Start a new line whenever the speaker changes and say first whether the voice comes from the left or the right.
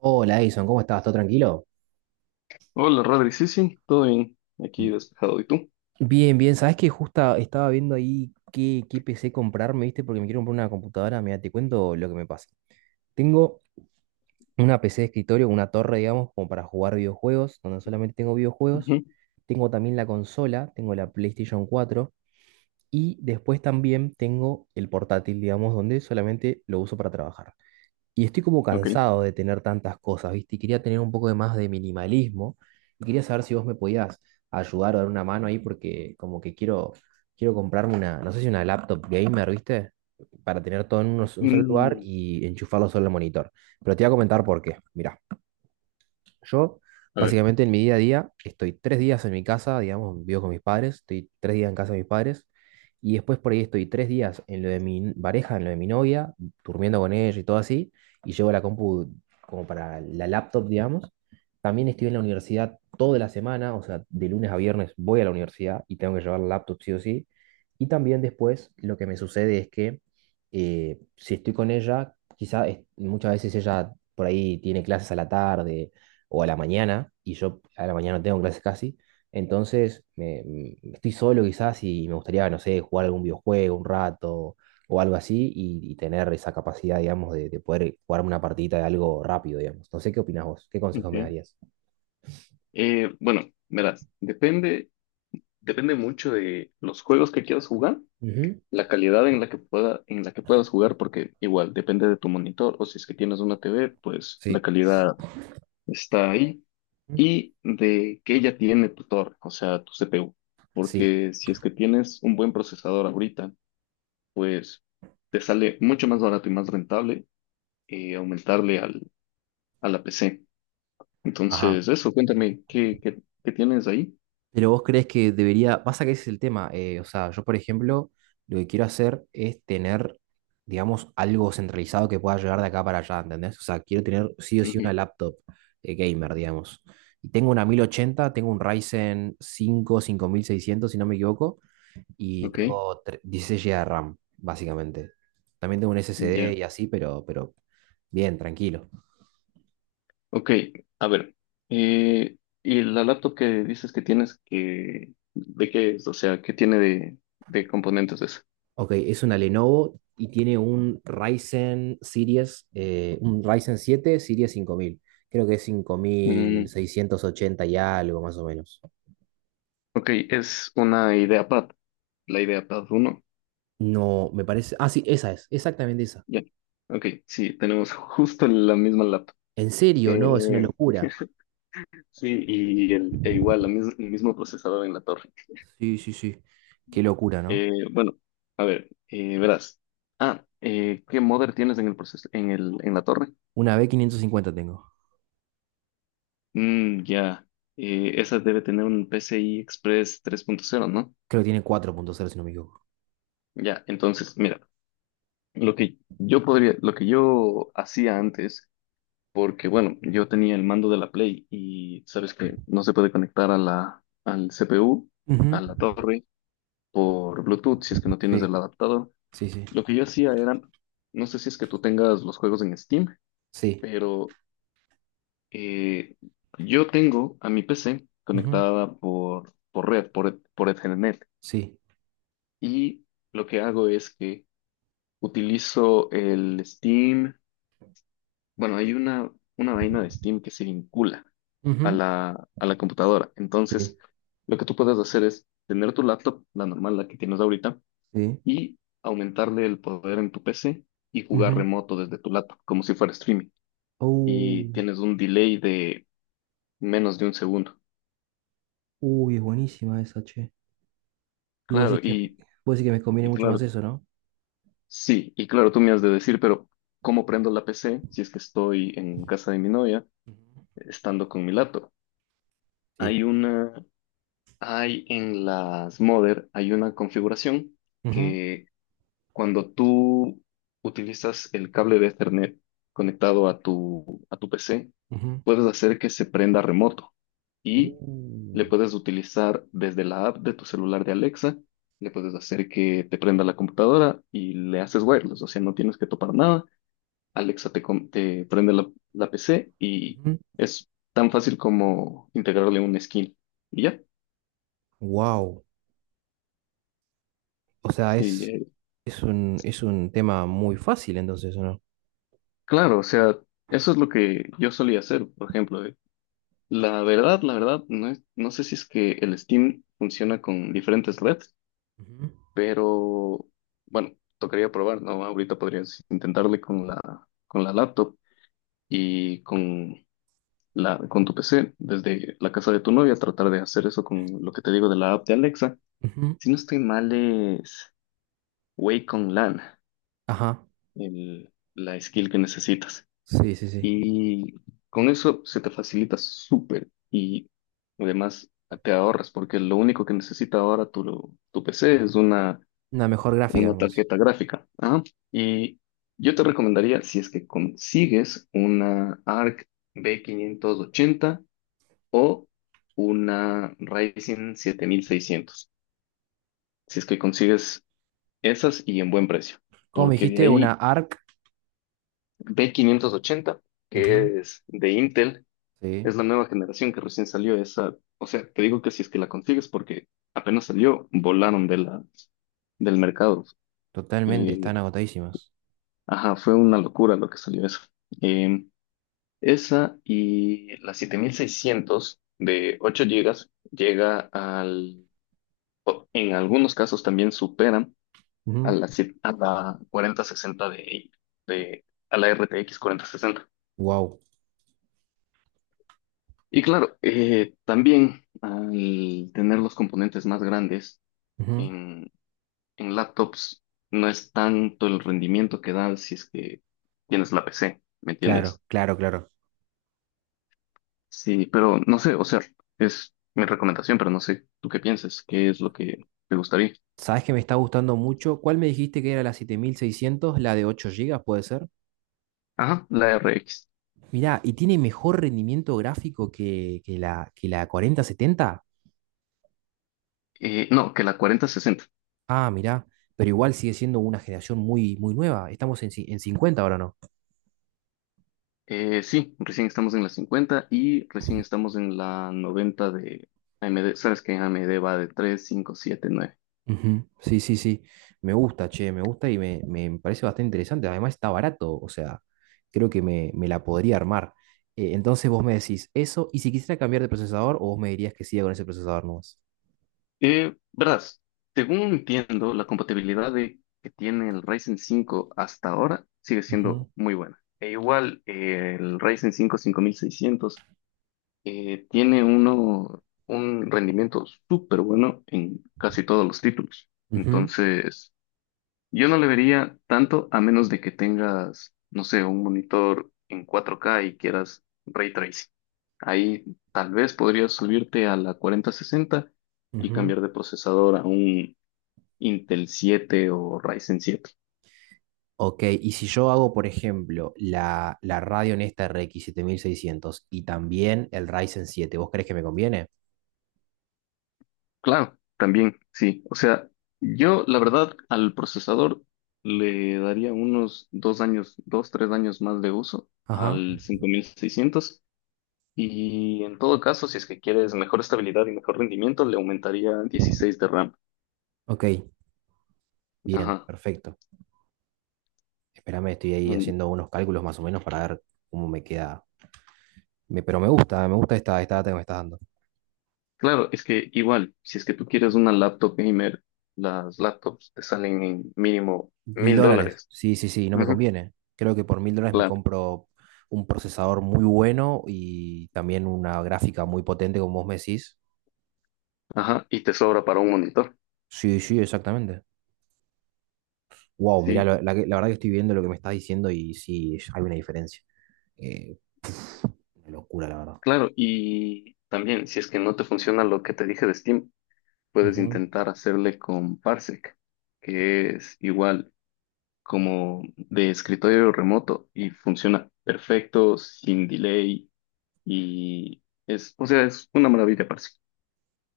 right: Hola Edison, ¿cómo estás? ¿Todo tranquilo?
left: Hola, Rodri. Sí, sí, todo bien. Aquí despejado. ¿Y tú?
right: Bien, bien, sabes que justo estaba viendo ahí qué PC comprarme, ¿viste? Porque me quiero comprar una computadora, mira, te cuento lo que me pasa. Tengo una PC de escritorio, una torre, digamos, como para jugar videojuegos, donde solamente tengo videojuegos.
left: Ujú.
right: Tengo también la consola, tengo la PlayStation 4 y después también tengo el portátil, digamos, donde solamente lo uso para trabajar. Y estoy como
left: Ok.
right: cansado de tener tantas cosas, ¿viste? Y quería tener un poco de más de minimalismo. Y quería saber si vos me podías ayudar o dar una mano ahí porque como que quiero, quiero comprarme una, no sé si una laptop gamer, ¿viste? Para tener todo en un solo lugar
left: Mm,
right: y enchufarlo solo al monitor. Pero te voy a comentar por qué. Mirá. Yo,
left: a ver,
right: básicamente, en mi día a día, estoy tres días en mi casa, digamos, vivo con mis padres, estoy tres días en casa de mis padres, y después por ahí estoy tres días en lo de pareja, en lo de mi novia, durmiendo con ella y todo así, y llevo la compu como para la laptop, digamos. También estoy en la universidad toda la semana, o sea, de lunes a viernes voy a la universidad y tengo que llevar la laptop sí o sí. Y también después lo que me sucede es que si estoy con ella, muchas veces ella por ahí tiene clases a la tarde o a la mañana, y yo a la mañana no tengo clases casi, entonces estoy solo quizás y me gustaría, no sé, jugar algún videojuego un rato o algo así y tener esa capacidad, digamos, de poder jugarme una partidita de algo rápido, digamos. No sé qué opinás vos, qué consejos me
left: ok.
right: darías.
left: Bueno, verás, depende, depende mucho de los juegos que quieras jugar,
right: Ujú.
left: la calidad en la que puedas jugar, porque igual depende de tu monitor, o si es que tienes una TV, pues la
right: Sí.
left: calidad está ahí, y de que ella tiene tu torre, o sea, tu CPU.
right: Sí.
left: Porque si es que tienes un buen procesador ahorita, pues te sale mucho más barato y más rentable, aumentarle a la PC.
right: Ajá.
left: Entonces, eso, cuéntame, ¿qué tienes ahí?
right: Pero vos crees que debería, pasa que ese es el tema, o sea, yo por ejemplo, lo que quiero hacer es tener, digamos, algo centralizado que pueda llegar de acá para allá, ¿entendés? O sea, quiero tener sí o sí una
left: Ujú.
right: laptop, gamer, digamos. Y tengo una 1080, tengo un Ryzen 5 5600, si no me equivoco, y
left: Ok.
right: tengo 16 GB de RAM, básicamente. También tengo un
left: Ya.
right: SSD y así, pero bien, tranquilo.
left: Ok, a ver, eh, y la laptop que dices que tienes, ¿de qué es? O sea, ¿qué tiene de componentes eso?
right: Ok, es una Lenovo y tiene un Ryzen Series, un Ryzen 7 Series 5000. Creo que es cinco mil
left: Mm,
right: seiscientos ochenta y algo, más o menos.
left: ok, es una IdeaPad, la IdeaPad 1.
right: No, me parece. Ah, sí, esa es, exactamente esa.
left: Ya, ok, sí, tenemos justo la misma laptop.
right: En serio, no, es una
left: Eh,
right: locura.
left: sí, e igual, el mismo procesador en la torre.
right: Sí, sí, sí. Qué locura, ¿no?
left: Bueno, a ver, verás. Ah, ¿qué modder tienes en en la torre?
right: Una B550 tengo.
left: Mm, ya. Esa debe tener un PCI Express 3.0, ¿no?
right: Creo que tiene 4.0, si no me equivoco.
left: Ya, entonces, mira, lo que yo hacía antes, porque bueno, yo tenía el mando de la Play y sabes que no se puede conectar al CPU, a
right: Ujú.
left: la torre, por Bluetooth, si es que no tienes
right: Sí,
left: el adaptador.
right: sí, sí.
left: Lo que yo hacía era, no sé si es que tú tengas los juegos en Steam,
right: Sí.
left: pero Eh, yo tengo a mi PC
right: Ujú.
left: conectada por red, por Ethernet,
right: Sí.
left: y lo que hago es que utilizo el Steam. Bueno, hay una vaina de Steam que se vincula
right: Ujú.
left: a la computadora. Entonces,
right: Sí.
left: lo que tú puedes hacer es tener tu laptop, la normal, la que tienes ahorita,
right: Sí.
left: y aumentarle el poder en tu PC y jugar
right: Ujú.
left: remoto desde tu laptop, como si fuera streaming. Y
right: Oh,
left: tienes un delay de menos de un segundo.
right: uy, es buenísima esa, che. Y
left: Claro, y
right: vos decís que me conviene
left: Y
right: mucho más
left: claro,
right: eso, ¿no?
left: sí, y claro, tú me has de decir, pero ¿cómo prendo la PC si es que estoy en casa de mi novia,
right: Ujú.
left: estando con mi laptop?
right: Sí.
left: Hay hay en las Mother, hay una configuración
right: Ujú,
left: que cuando tú utilizas el cable de Ethernet conectado a tu PC,
right: ujú,
left: puedes hacer que se prenda remoto y le
right: ujú.
left: puedes utilizar desde la app de tu celular de Alexa, le puedes hacer que te prenda la computadora y le haces wireless, o sea, no tienes que topar nada. Alexa te, te prende la PC y es tan fácil como integrarle un skin y ya.
right: Wow. O sea,
left: Sí,
right: es un tema muy fácil entonces, ¿o no?
left: claro, o sea, eso es lo que yo solía hacer, por ejemplo. La verdad, no sé si es que el Steam funciona con diferentes redes,
right: Ujú,
left: pero bueno, tocaría probar, ¿no? Ahorita podrías intentarle con la laptop y con tu PC, desde la casa de tu novia, tratar de hacer eso con lo que te digo de la app de Alexa.
right: ujú.
left: Si no estoy mal, es Wacom LAN,
right: Ajá.
left: la skill que necesitas.
right: Sí, sí, sí.
left: Y con eso se te facilita súper y además te ahorras, porque lo único que necesita ahora tu PC es una
right: Una mejor gráfica
left: una
right: nomás.
left: tarjeta gráfica. Ajá. Y yo te recomendaría, si es que consigues una ARC B580 o una Ryzen 7600, si es que consigues esas y en buen precio,
right: ¿Cómo me
left: porque de
right: dijiste? Una
left: ahí
right: ARC.
left: B580,
right: Ujú.
left: que es de Intel,
right: Sí,
left: es la nueva generación que recién salió esa, o sea, te digo que si es que la consigues porque apenas salió, volaron del mercado.
right: totalmente.
left: Eh,
right: Están agotadísimas.
left: Ajá, fue una locura lo que salió eso. Eh, Esa y la 7600 de 8 GB o en algunos casos también superan a
right: Ujú.
left: la, si- a la 4060 a la RTX 60.
right: Wow.
left: Y claro, también al tener los componentes más grandes
right: Ujú.
left: en, en laptops, no es tanto el rendimiento que da si es que tienes la PC, ¿me
right: Claro,
left: entiendes?
right: claro, claro.
left: Sí, pero no sé, o sea, es mi recomendación, pero no sé tú qué piensas, qué es lo que te gustaría.
right: ¿Sabes que me está gustando mucho? ¿Cuál me dijiste que era la 7600? ¿La de 8 gigas puede ser?
left: Ajá, la RX.
right: Mirá, ¿y tiene mejor rendimiento gráfico que, que la 4070?
left: No, que la 4060.
right: Ah, mirá, pero igual sigue siendo una generación muy, muy nueva. Estamos en, en 50 ahora, ¿no?
left: Sí, recién estamos en la 50 y recién estamos en la 90 de AMD. Sabes que AMD va de 3, 5, 7, 9.
right: Ujú. Sí, sí, sí. Me gusta, che, me gusta y me parece bastante interesante. Además está barato, o sea, creo que me la podría armar. Entonces vos me decís eso, y si quisiera cambiar de procesador, o vos me dirías que siga con ese procesador nomás.
left: Verás, según entiendo, la compatibilidad que tiene el Ryzen 5 hasta ahora sigue
right: Ujú,
left: siendo muy buena. E igual, el Ryzen 5 5600, tiene uno un rendimiento súper bueno en casi todos los títulos.
right: ujú,
left: Entonces, yo no le vería tanto a menos de que tengas, no sé, un monitor en 4K y quieras ray tracing. Ahí tal vez podrías subirte a la 4060 y
right: ujú.
left: cambiar de procesador a un Intel 7 o Ryzen 7.
right: Ok, y si yo hago, por ejemplo, la radio en esta RX 600 y también el Ryzen 7, ¿vos crees que me conviene?
left: Claro, también, sí. O sea, yo la verdad al procesador le daría unos 2 años, 2, 3 años más de uso
right: Ajá,
left: al 5600, y en todo caso, si es que quieres mejor estabilidad y mejor rendimiento, le aumentaría 16 de RAM.
right: ok, bien,
left: Ajá.
right: perfecto. Espérame, estoy ahí
left: Mm.
right: haciendo unos cálculos más o menos para ver cómo me queda. Pero me gusta esta data que me estás dando.
left: Claro, es que igual, si es que tú quieres una laptop gamer, las laptops te salen en mínimo
right: Mil
left: mil
right: dólares,
left: dólares.
right: sí, sí, sí, no me
left: Ujú.
right: conviene. Creo que por mil dólares me
left: Claro,
right: compro un procesador muy bueno y también una gráfica muy potente, como vos me decís.
left: ajá, y te sobra para un monitor.
right: Sí, sí, exactamente. Wow, mirá,
left: Sí.
right: la verdad que estoy viendo lo que me estás diciendo y sí, hay una diferencia. Eh, una locura, la verdad.
left: Claro, y también, si es que no te funciona lo que te dije de Steam, puedes
right: Ujú.
left: intentar hacerle con Parsec, que es igual como de escritorio remoto y funciona perfecto, sin delay, y es, o sea, es una maravilla, Parsec.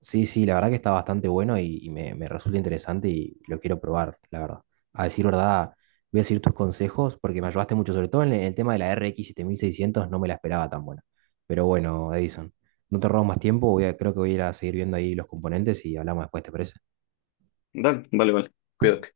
right: Sí, sí, la verdad que está bastante bueno y me resulta interesante y lo quiero probar, la verdad. A decir verdad, voy a seguir tus consejos porque me ayudaste mucho, sobre todo en el tema de la RX 7600, no me la esperaba tan buena. Pero bueno, Edison, no te robo más tiempo, creo que voy a ir a seguir viendo ahí los componentes y hablamos después, ¿te parece?
left: Dale, vale, vale, cuídate.